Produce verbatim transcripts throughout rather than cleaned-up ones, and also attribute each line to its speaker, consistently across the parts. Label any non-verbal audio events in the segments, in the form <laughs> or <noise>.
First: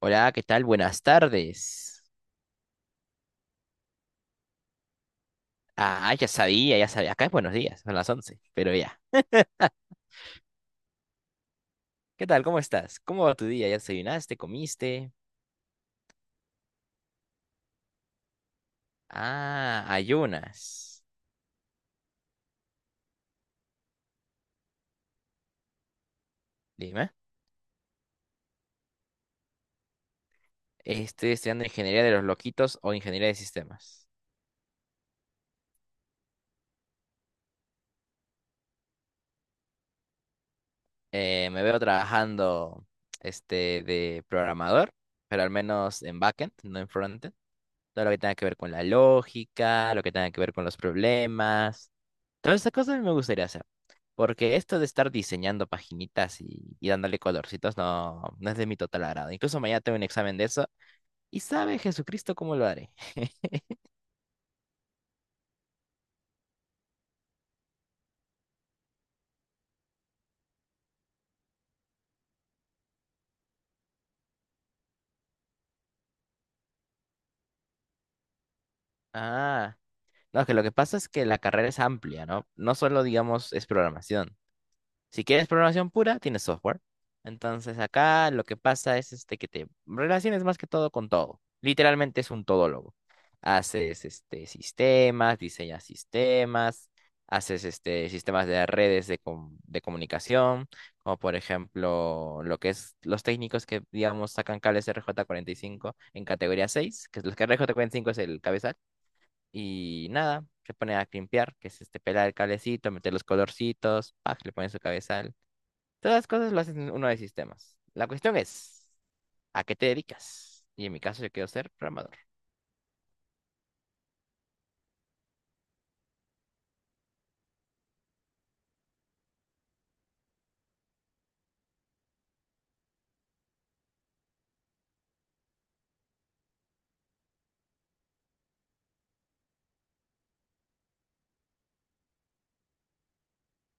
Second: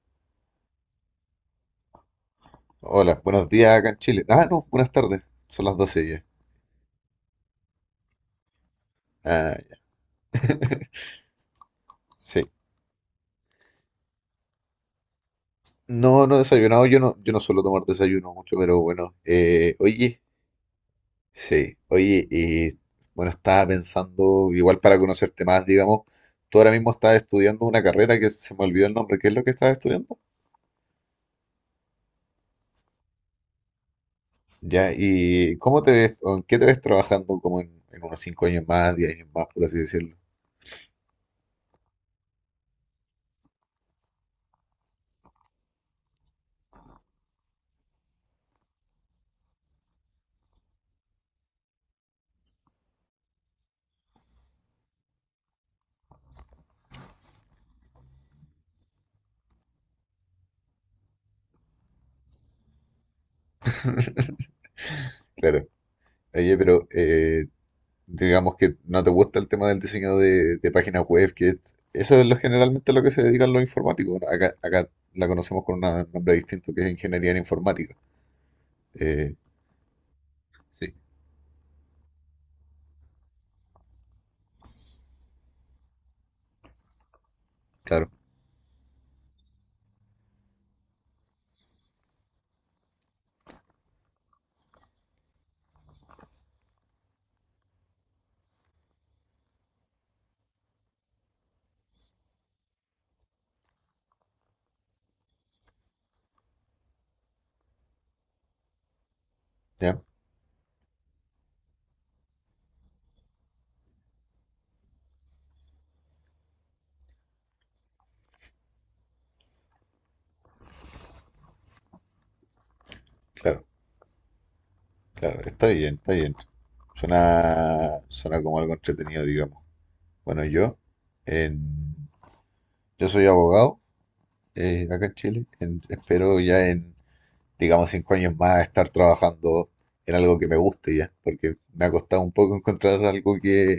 Speaker 1: Hola, ¿qué tal? Buenas tardes.
Speaker 2: Hola, buenos días acá en Chile. Ah, no, buenas tardes. Son las doce
Speaker 1: Ah,
Speaker 2: ya.
Speaker 1: ya sabía, ya sabía. Acá es buenos días, son las once, pero ya.
Speaker 2: Ah, ya,
Speaker 1: ¿Qué tal?
Speaker 2: sí.
Speaker 1: ¿Cómo estás? ¿Cómo va tu día? ¿Ya desayunaste? ¿Comiste?
Speaker 2: No, no he desayunado. Yo no, yo no suelo tomar desayuno mucho, pero bueno. Eh,
Speaker 1: Ah,
Speaker 2: oye,
Speaker 1: ayunas.
Speaker 2: sí. Oye, y bueno, estaba pensando, igual para conocerte más, digamos, tú ahora mismo
Speaker 1: Dime.
Speaker 2: estás estudiando una carrera que se me olvidó el nombre. ¿Qué es lo que estás estudiando?
Speaker 1: Estoy estudiando ingeniería de los loquitos o ingeniería de sistemas.
Speaker 2: Ya, ¿y cómo te ves, o en qué te ves trabajando como en, en unos cinco años más, diez años más, por así decirlo?
Speaker 1: Eh, me veo trabajando este, de programador, pero al menos en backend, no en frontend. Todo lo que tenga que ver con la lógica, lo que tenga que ver con los problemas, todas esas cosas me gustaría hacer. Porque esto de estar diseñando paginitas y, y dándole colorcitos no, no es de mi total agrado. Incluso mañana tengo un examen de eso. Y sabe Jesucristo cómo lo haré. <laughs>
Speaker 2: Claro. Oye, pero eh, digamos que no te gusta el tema del diseño de, de páginas web, que es- eso es lo generalmente a lo que se dedican los informáticos, ¿no? Acá, acá la conocemos con un nombre distinto que es ingeniería en informática. Eh,
Speaker 1: Ah, no, que lo que
Speaker 2: sí,
Speaker 1: pasa es que la carrera es amplia, ¿no? No solo, digamos, es programación. Si quieres programación pura, tienes software. Entonces
Speaker 2: claro,
Speaker 1: acá lo que pasa es este que te relaciones más que todo con todo. Literalmente es un todólogo. Haces este sistemas, diseñas sistemas, haces este sistemas de redes de, com- de comunicación, como por ejemplo lo que es los técnicos que digamos sacan cables R J cuarenta y cinco en categoría seis, que es los que R J cuarenta y cinco es el cabezal
Speaker 2: ya,
Speaker 1: y nada, se pone a limpiar, que es este pelar el cablecito, meter los colorcitos, pac, le pones su cabezal. Todas las cosas lo hacen uno de sistemas. La cuestión es, ¿a qué te dedicas? Y en mi caso yo quiero ser programador.
Speaker 2: claro, claro, está bien, está bien. Suena, suena como algo entretenido, digamos. Bueno, yo, en- yo soy abogado, eh, acá en Chile, en- espero ya en, digamos, cinco años más estar trabajando en algo que me guste ya, porque me ha costado un poco encontrar algo que,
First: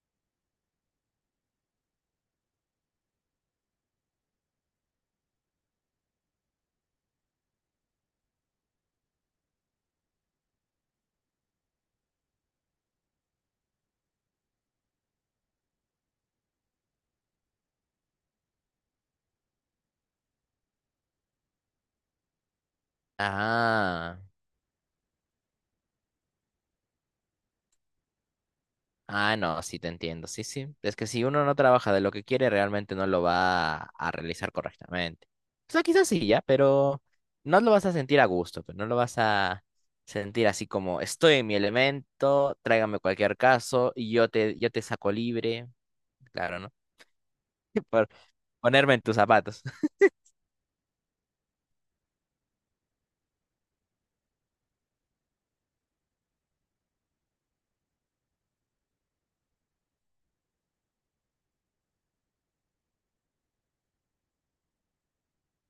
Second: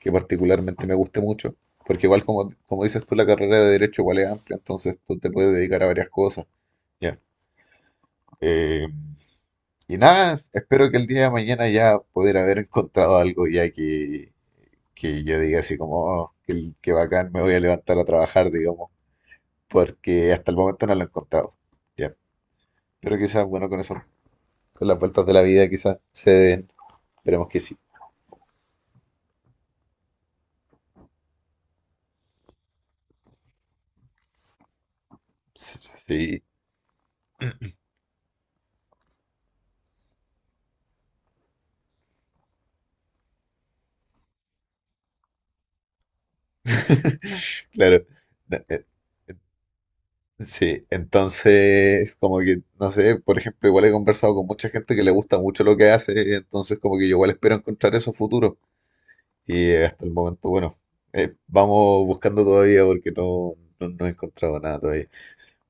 Speaker 2: que particularmente me guste mucho, porque igual como, como dices tú, la carrera de derecho igual es amplia, entonces tú te puedes dedicar a varias cosas, ya. Eh, y nada, espero que el día de mañana ya poder haber encontrado algo ya que, que yo diga así como, oh, qué, qué bacán, me voy a levantar a trabajar, digamos, porque hasta el momento no lo he encontrado, ya. Pero que seas bueno con eso,
Speaker 1: Ah,
Speaker 2: con las vueltas de la vida quizás se den. Esperemos que sí.
Speaker 1: ah, no, sí te entiendo, sí, sí. Es que si uno no trabaja de lo que quiere, realmente no lo va a, a realizar correctamente. O
Speaker 2: Sí,
Speaker 1: sea,
Speaker 2: sí,
Speaker 1: quizás sí,
Speaker 2: sí,
Speaker 1: ya, pero no lo vas a sentir a gusto, pero no lo vas a sentir así como estoy en mi elemento, tráigame cualquier caso y yo te, yo te saco libre. Claro, ¿no? <laughs>
Speaker 2: claro.
Speaker 1: Por
Speaker 2: Eh, eh,
Speaker 1: ponerme en tus zapatos.
Speaker 2: sí, entonces como que, no sé, por ejemplo, igual he conversado con mucha gente que le gusta mucho lo que hace, entonces como que yo igual espero encontrar eso futuro. Y eh, hasta el momento, bueno, eh, vamos buscando todavía porque no, no, no he encontrado nada todavía.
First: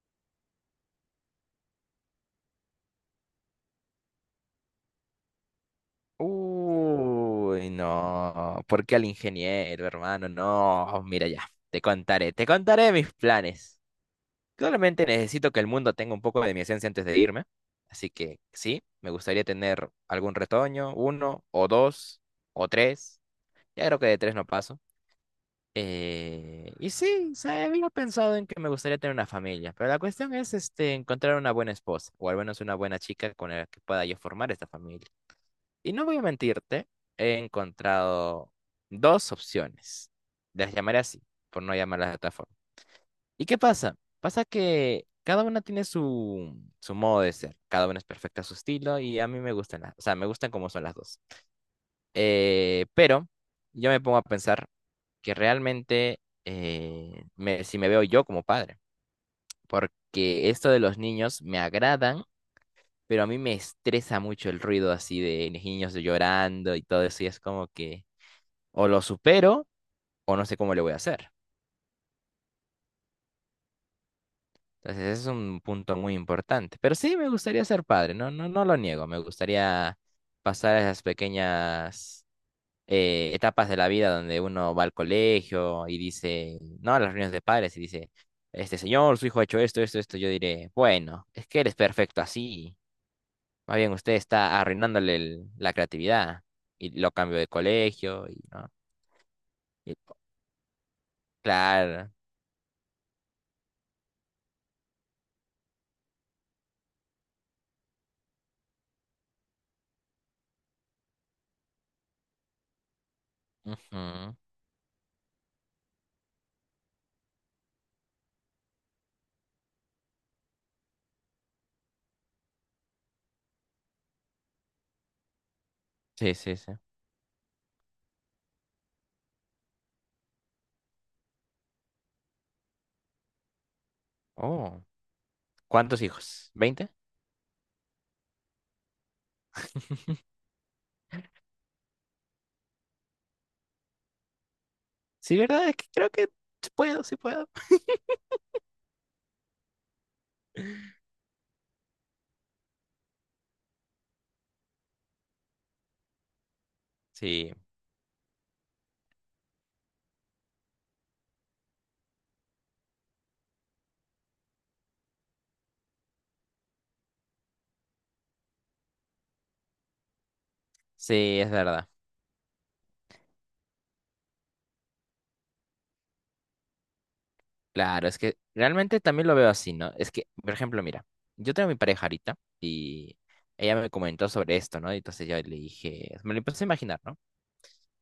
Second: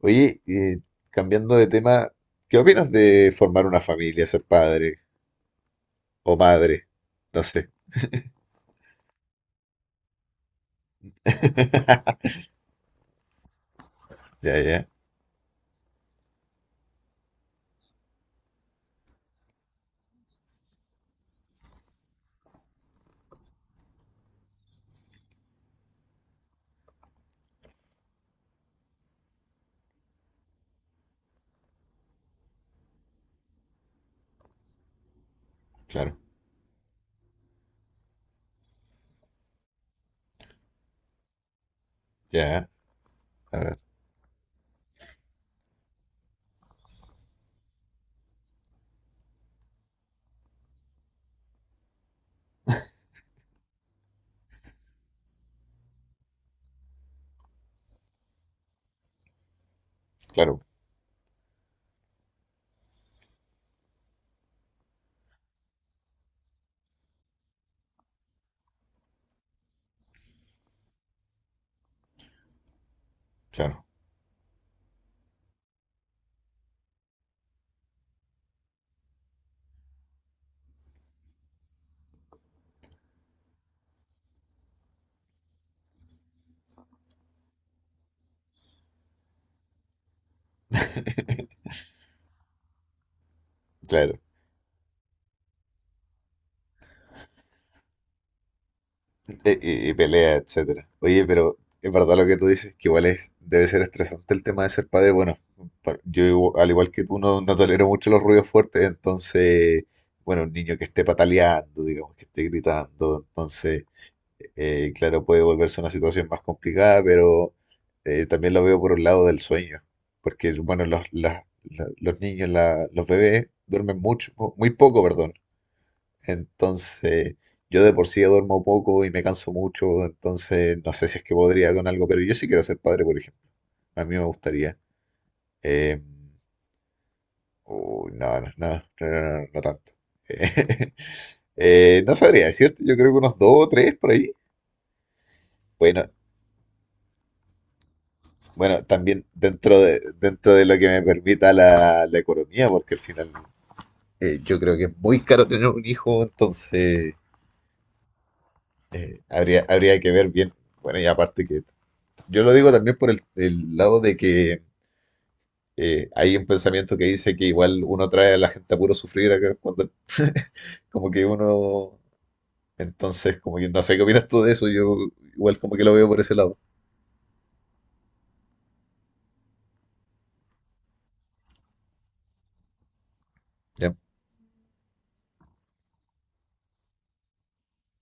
Speaker 2: Oye, eh, cambiando de tema, ¿qué opinas de formar una familia, ser padre o madre? No sé.
Speaker 1: Uy, no. ¿Por qué al ingeniero, hermano? No, mira ya. Te contaré,
Speaker 2: <laughs>
Speaker 1: te contaré mis planes.
Speaker 2: Ya, ya,
Speaker 1: Claramente necesito que el mundo tenga un poco de mi esencia antes de irme. Así que sí, me gustaría tener algún retoño, uno o dos o tres. Ya creo que de tres no paso. Eh, y sí, o sea, había pensado en que me gustaría tener una familia, pero la cuestión es este, encontrar una buena esposa o al menos una buena chica con la que pueda yo formar esta familia. Y no
Speaker 2: claro,
Speaker 1: voy a mentirte, he encontrado dos opciones. Las llamaré así, por no llamarlas de otra forma.
Speaker 2: ya,
Speaker 1: ¿Y
Speaker 2: a
Speaker 1: qué
Speaker 2: ver.
Speaker 1: pasa? Pasa que cada una tiene su, su modo de ser. Cada una es perfecta a su estilo y a mí me gustan las, o sea, me gustan como son las dos. Eh, pero yo me pongo a pensar que realmente eh, me- si me veo yo como padre, porque
Speaker 2: Claro,
Speaker 1: esto de los niños me agradan, pero a mí me estresa mucho el ruido así de niños llorando y todo eso y es como que... o lo supero o no sé cómo le voy a hacer.
Speaker 2: claro,
Speaker 1: Entonces, ese es un punto muy importante. Pero sí, me gustaría ser padre, no, no, no lo niego. Me gustaría pasar esas pequeñas eh, etapas de la vida donde uno va al colegio y dice, no, a las reuniones de padres y dice, este señor, su hijo ha hecho esto, esto, esto. Yo diré, bueno, es que eres perfecto así. Más bien usted
Speaker 2: claro.
Speaker 1: está arruinándole el- la creatividad. Y lo cambio de colegio y no.
Speaker 2: E- Y, y
Speaker 1: y-
Speaker 2: pelea, etcétera. Oye, pero es
Speaker 1: claro.
Speaker 2: verdad lo que tú dices, que igual es, debe ser estresante el tema de ser padre. Bueno, pa- yo igu- al igual que tú no, no tolero mucho los ruidos fuertes, entonces, bueno, un niño que esté pataleando, digamos, que esté gritando, entonces,
Speaker 1: Ujú,
Speaker 2: eh, claro, puede volverse una situación más complicada, pero eh, también lo veo por un lado del sueño, porque, bueno, los, las- la- los niños, la- los bebés duermen mucho, muy poco, perdón.
Speaker 1: sí, sí, sí.
Speaker 2: Entonces, yo de por sí duermo poco y me canso mucho, entonces no sé si es que podría con algo, pero yo sí quiero ser padre, por ejemplo. A mí me gustaría.
Speaker 1: Oh.
Speaker 2: Eh,
Speaker 1: ¿Cuántos hijos? ¿Veinte?
Speaker 2: uy, no, no, no, no, no, no, no tanto.
Speaker 1: <laughs>
Speaker 2: <laughs> Eh, no sabría decirte, yo creo que unos dos o tres por ahí.
Speaker 1: Sí, ¿verdad? Es que
Speaker 2: Bueno,
Speaker 1: creo que sí puedo, sí puedo.
Speaker 2: bueno, también dentro de, dentro de lo que me permita la, la economía, porque al final eh, yo creo que es muy caro tener un hijo, entonces
Speaker 1: Sí,
Speaker 2: eh, habría, habría que ver bien. Bueno, y aparte que yo lo digo también por el, el lado de que eh, hay un pensamiento que dice que igual uno trae a la gente a puro sufrir acá cuando <laughs> como que
Speaker 1: sí, es verdad.
Speaker 2: uno... Entonces, como que no sé qué opinas tú de eso, yo igual como que lo veo por ese lado.
Speaker 1: Claro, es que realmente también lo veo así, ¿no? Es que, por ejemplo, mira, yo tengo mi pareja ahorita y ella me
Speaker 2: Ya,
Speaker 1: comentó sobre esto, ¿no? Y entonces yo le dije, me lo empecé a imaginar, ¿no?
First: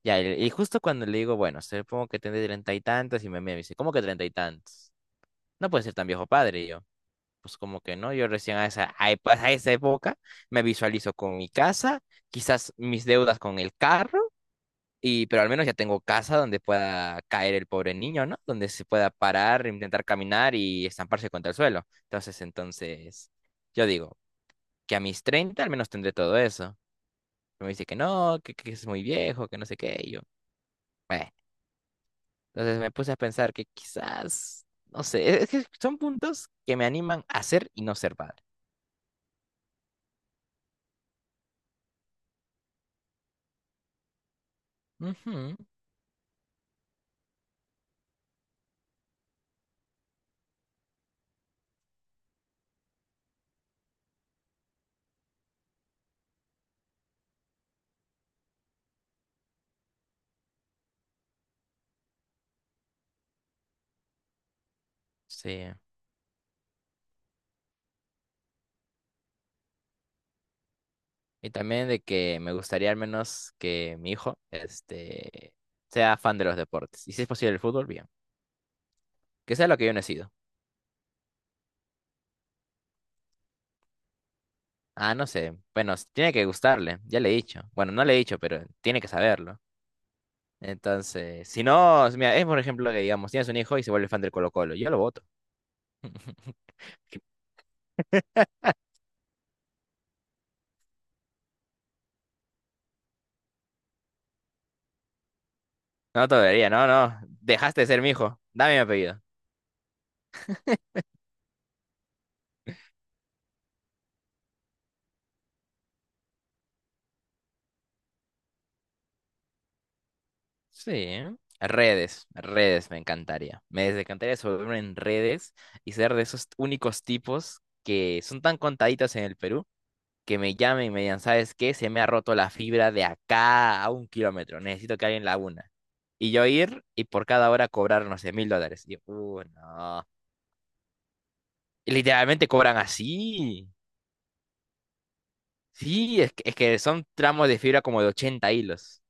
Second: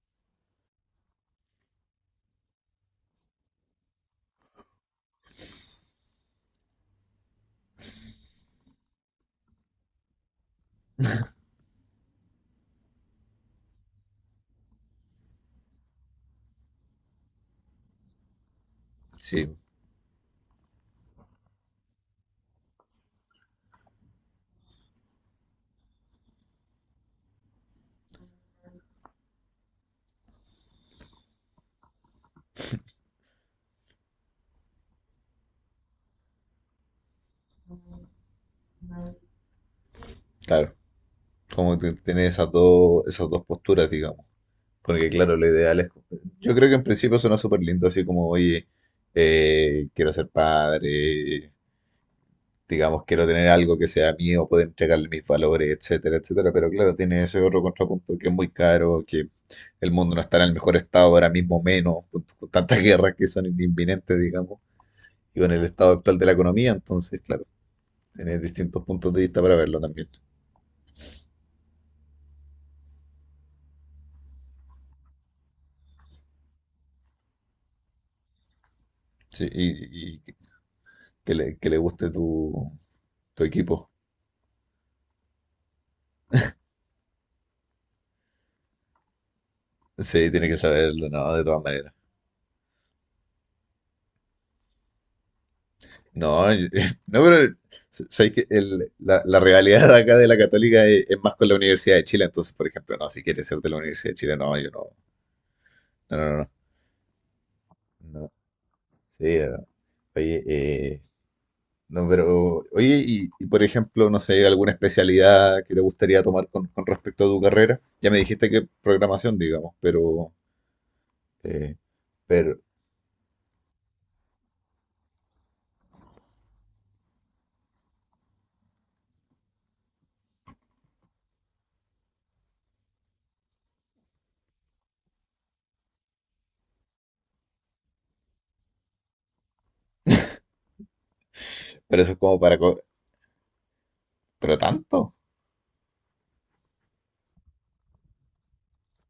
Speaker 1: Ya, y y justo cuando le digo, bueno, supongo que tendré treinta y tantos, y me mira y me dice, ¿cómo que treinta y tantos? No puede ser tan viejo padre, y yo. Pues como que no, yo recién a esa, a epa- a esa época me visualizo con mi casa, quizás mis deudas con el carro. Y, pero al menos ya tengo casa donde pueda caer el pobre niño, ¿no? Donde se pueda
Speaker 2: sí,
Speaker 1: parar, intentar caminar y estamparse contra el suelo. Entonces, entonces, yo digo que a mis treinta al menos tendré todo eso. Pero me dice que no, que, que es muy viejo, que no sé qué. Y yo, bueno, entonces me puse a pensar que quizás, no sé, es es que son puntos que me animan a ser y no ser padre.
Speaker 2: claro. Como que tiene esas dos, esas dos posturas, digamos. Porque claro, lo
Speaker 1: Ujú,
Speaker 2: ideal es... Yo creo que en principio suena súper lindo, así como, oye, eh, quiero ser padre, digamos, quiero tener algo que sea mío, poder entregarle mis valores, etcétera, etcétera. Pero claro, tiene ese otro contrapunto que es muy caro, que el mundo no está en el mejor estado ahora mismo, menos, con, con tantas guerras que son inminentes, digamos, y con el
Speaker 1: sí.
Speaker 2: estado actual de la economía. Entonces, claro, tiene distintos puntos de vista para verlo también.
Speaker 1: Y también de que me gustaría al menos que mi hijo, este, sea fan de los deportes. Y si es posible el fútbol, bien.
Speaker 2: Sí,
Speaker 1: Que sea lo que yo no he
Speaker 2: y,
Speaker 1: sido.
Speaker 2: y que le, que le guste tu, tu equipo.
Speaker 1: Ah, no sé. Bueno, s- tiene que gustarle, ya le he dicho. Bueno, no le he dicho, pero tiene que saberlo.
Speaker 2: Sí, tiene que saberlo, ¿no? De
Speaker 1: Entonces,
Speaker 2: todas
Speaker 1: si
Speaker 2: maneras.
Speaker 1: no, mira, es por ejemplo que digamos, tienes un hijo y se vuelve fan del Colo-Colo, yo lo voto.
Speaker 2: No, yo-
Speaker 1: <laughs>
Speaker 2: <laughs> no, pero sabéis que el- la, la realidad acá de la Católica es, es más con la Universidad de Chile, entonces, por ejemplo, no, si quieres ser de la Universidad de Chile, no, yo no,
Speaker 1: No te
Speaker 2: no, no,
Speaker 1: debería, no, no. Dejaste de ser mi
Speaker 2: no, no,
Speaker 1: hijo. Dame mi apellido.
Speaker 2: sí, no. Oye, eh, no, pero, oye, y, y, por ejemplo, no sé, alguna especialidad que te gustaría tomar con, con respecto a tu carrera, ya me dijiste que programación, digamos, pero,
Speaker 1: Sí.
Speaker 2: eh,
Speaker 1: Redes,
Speaker 2: pero,
Speaker 1: redes me encantaría. Me encantaría sobre en redes y ser de esos únicos tipos que son tan contaditos en el Perú que me llamen y me digan, ¿sabes qué? Se me ha roto la fibra de acá a un kilómetro, necesito que alguien la una. Y yo ir y por cada hora cobrar, no sé, mil dólares. Y yo, "Uh, no. Y
Speaker 2: pero eso es como
Speaker 1: literalmente
Speaker 2: para,
Speaker 1: cobran
Speaker 2: co-
Speaker 1: así.
Speaker 2: pero tanto,
Speaker 1: Sí, es que, es que son tramos de fibra como de ochenta hilos.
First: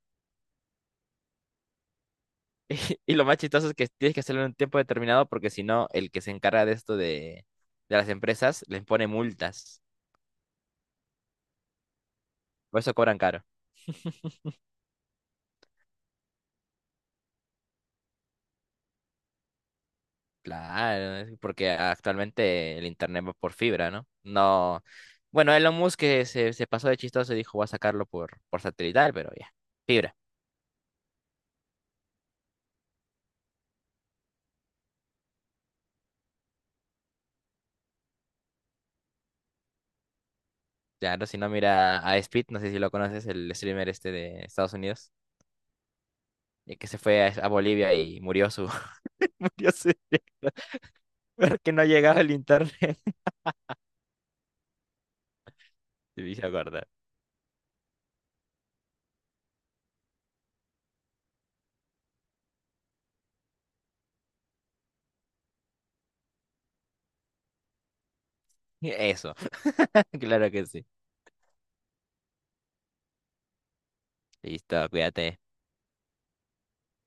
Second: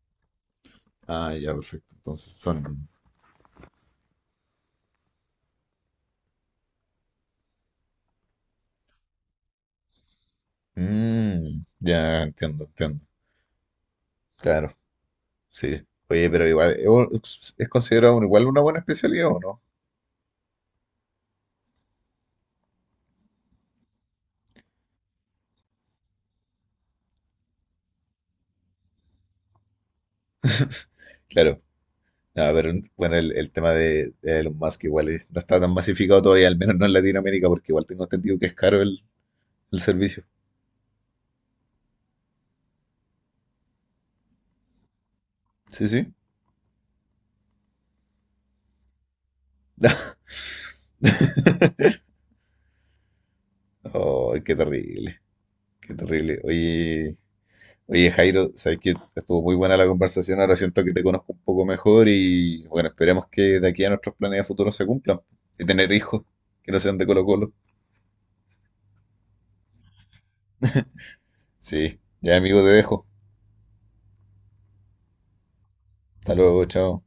Speaker 2: ah, ya, perfecto, entonces son,
Speaker 1: <laughs> Y lo más chistoso es que tienes que hacerlo en un tiempo determinado porque si no, el que se encarga de esto de, de las empresas les pone multas.
Speaker 2: Mm, ya entiendo,
Speaker 1: Por eso
Speaker 2: entiendo.
Speaker 1: cobran caro.
Speaker 2: Claro. Sí. Oye, pero igual, ¿es un- es considerado un- igual una buena especialidad o no?
Speaker 1: Claro, es porque actualmente el internet va por fibra, ¿no? No. Bueno, Elon Musk que se, se pasó de chistoso y dijo, voy a sacarlo por, por satelital, pero ya, fibra.
Speaker 2: Claro. No, pero bueno, el, el tema de, de Elon Musk igual es- no está tan masificado todavía, al menos no en Latinoamérica, porque igual tengo entendido que es caro el, el servicio.
Speaker 1: Ya, no, si no, mira a Speed, no sé si lo conoces, el streamer este de Estados Unidos,
Speaker 2: Sí, sí.
Speaker 1: eh, que se fue a, a Bolivia y murió su... <laughs> murió su...
Speaker 2: <laughs>
Speaker 1: directo, <laughs> porque no llegaba el internet. <laughs>
Speaker 2: Oh, qué terrible, qué
Speaker 1: Te
Speaker 2: terrible.
Speaker 1: hice acordar.
Speaker 2: Oye, oye, Jairo, sabes que estuvo muy buena la conversación, ahora siento que te conozco un poco mejor y bueno, esperemos que de aquí a nuestros planes de futuro se cumplan. De tener hijos que no sean de Colo Colo.
Speaker 1: Eso, <laughs> claro que sí.
Speaker 2: Sí, ya amigo, te dejo.
Speaker 1: Listo, cuídate.
Speaker 2: Hasta luego, chao.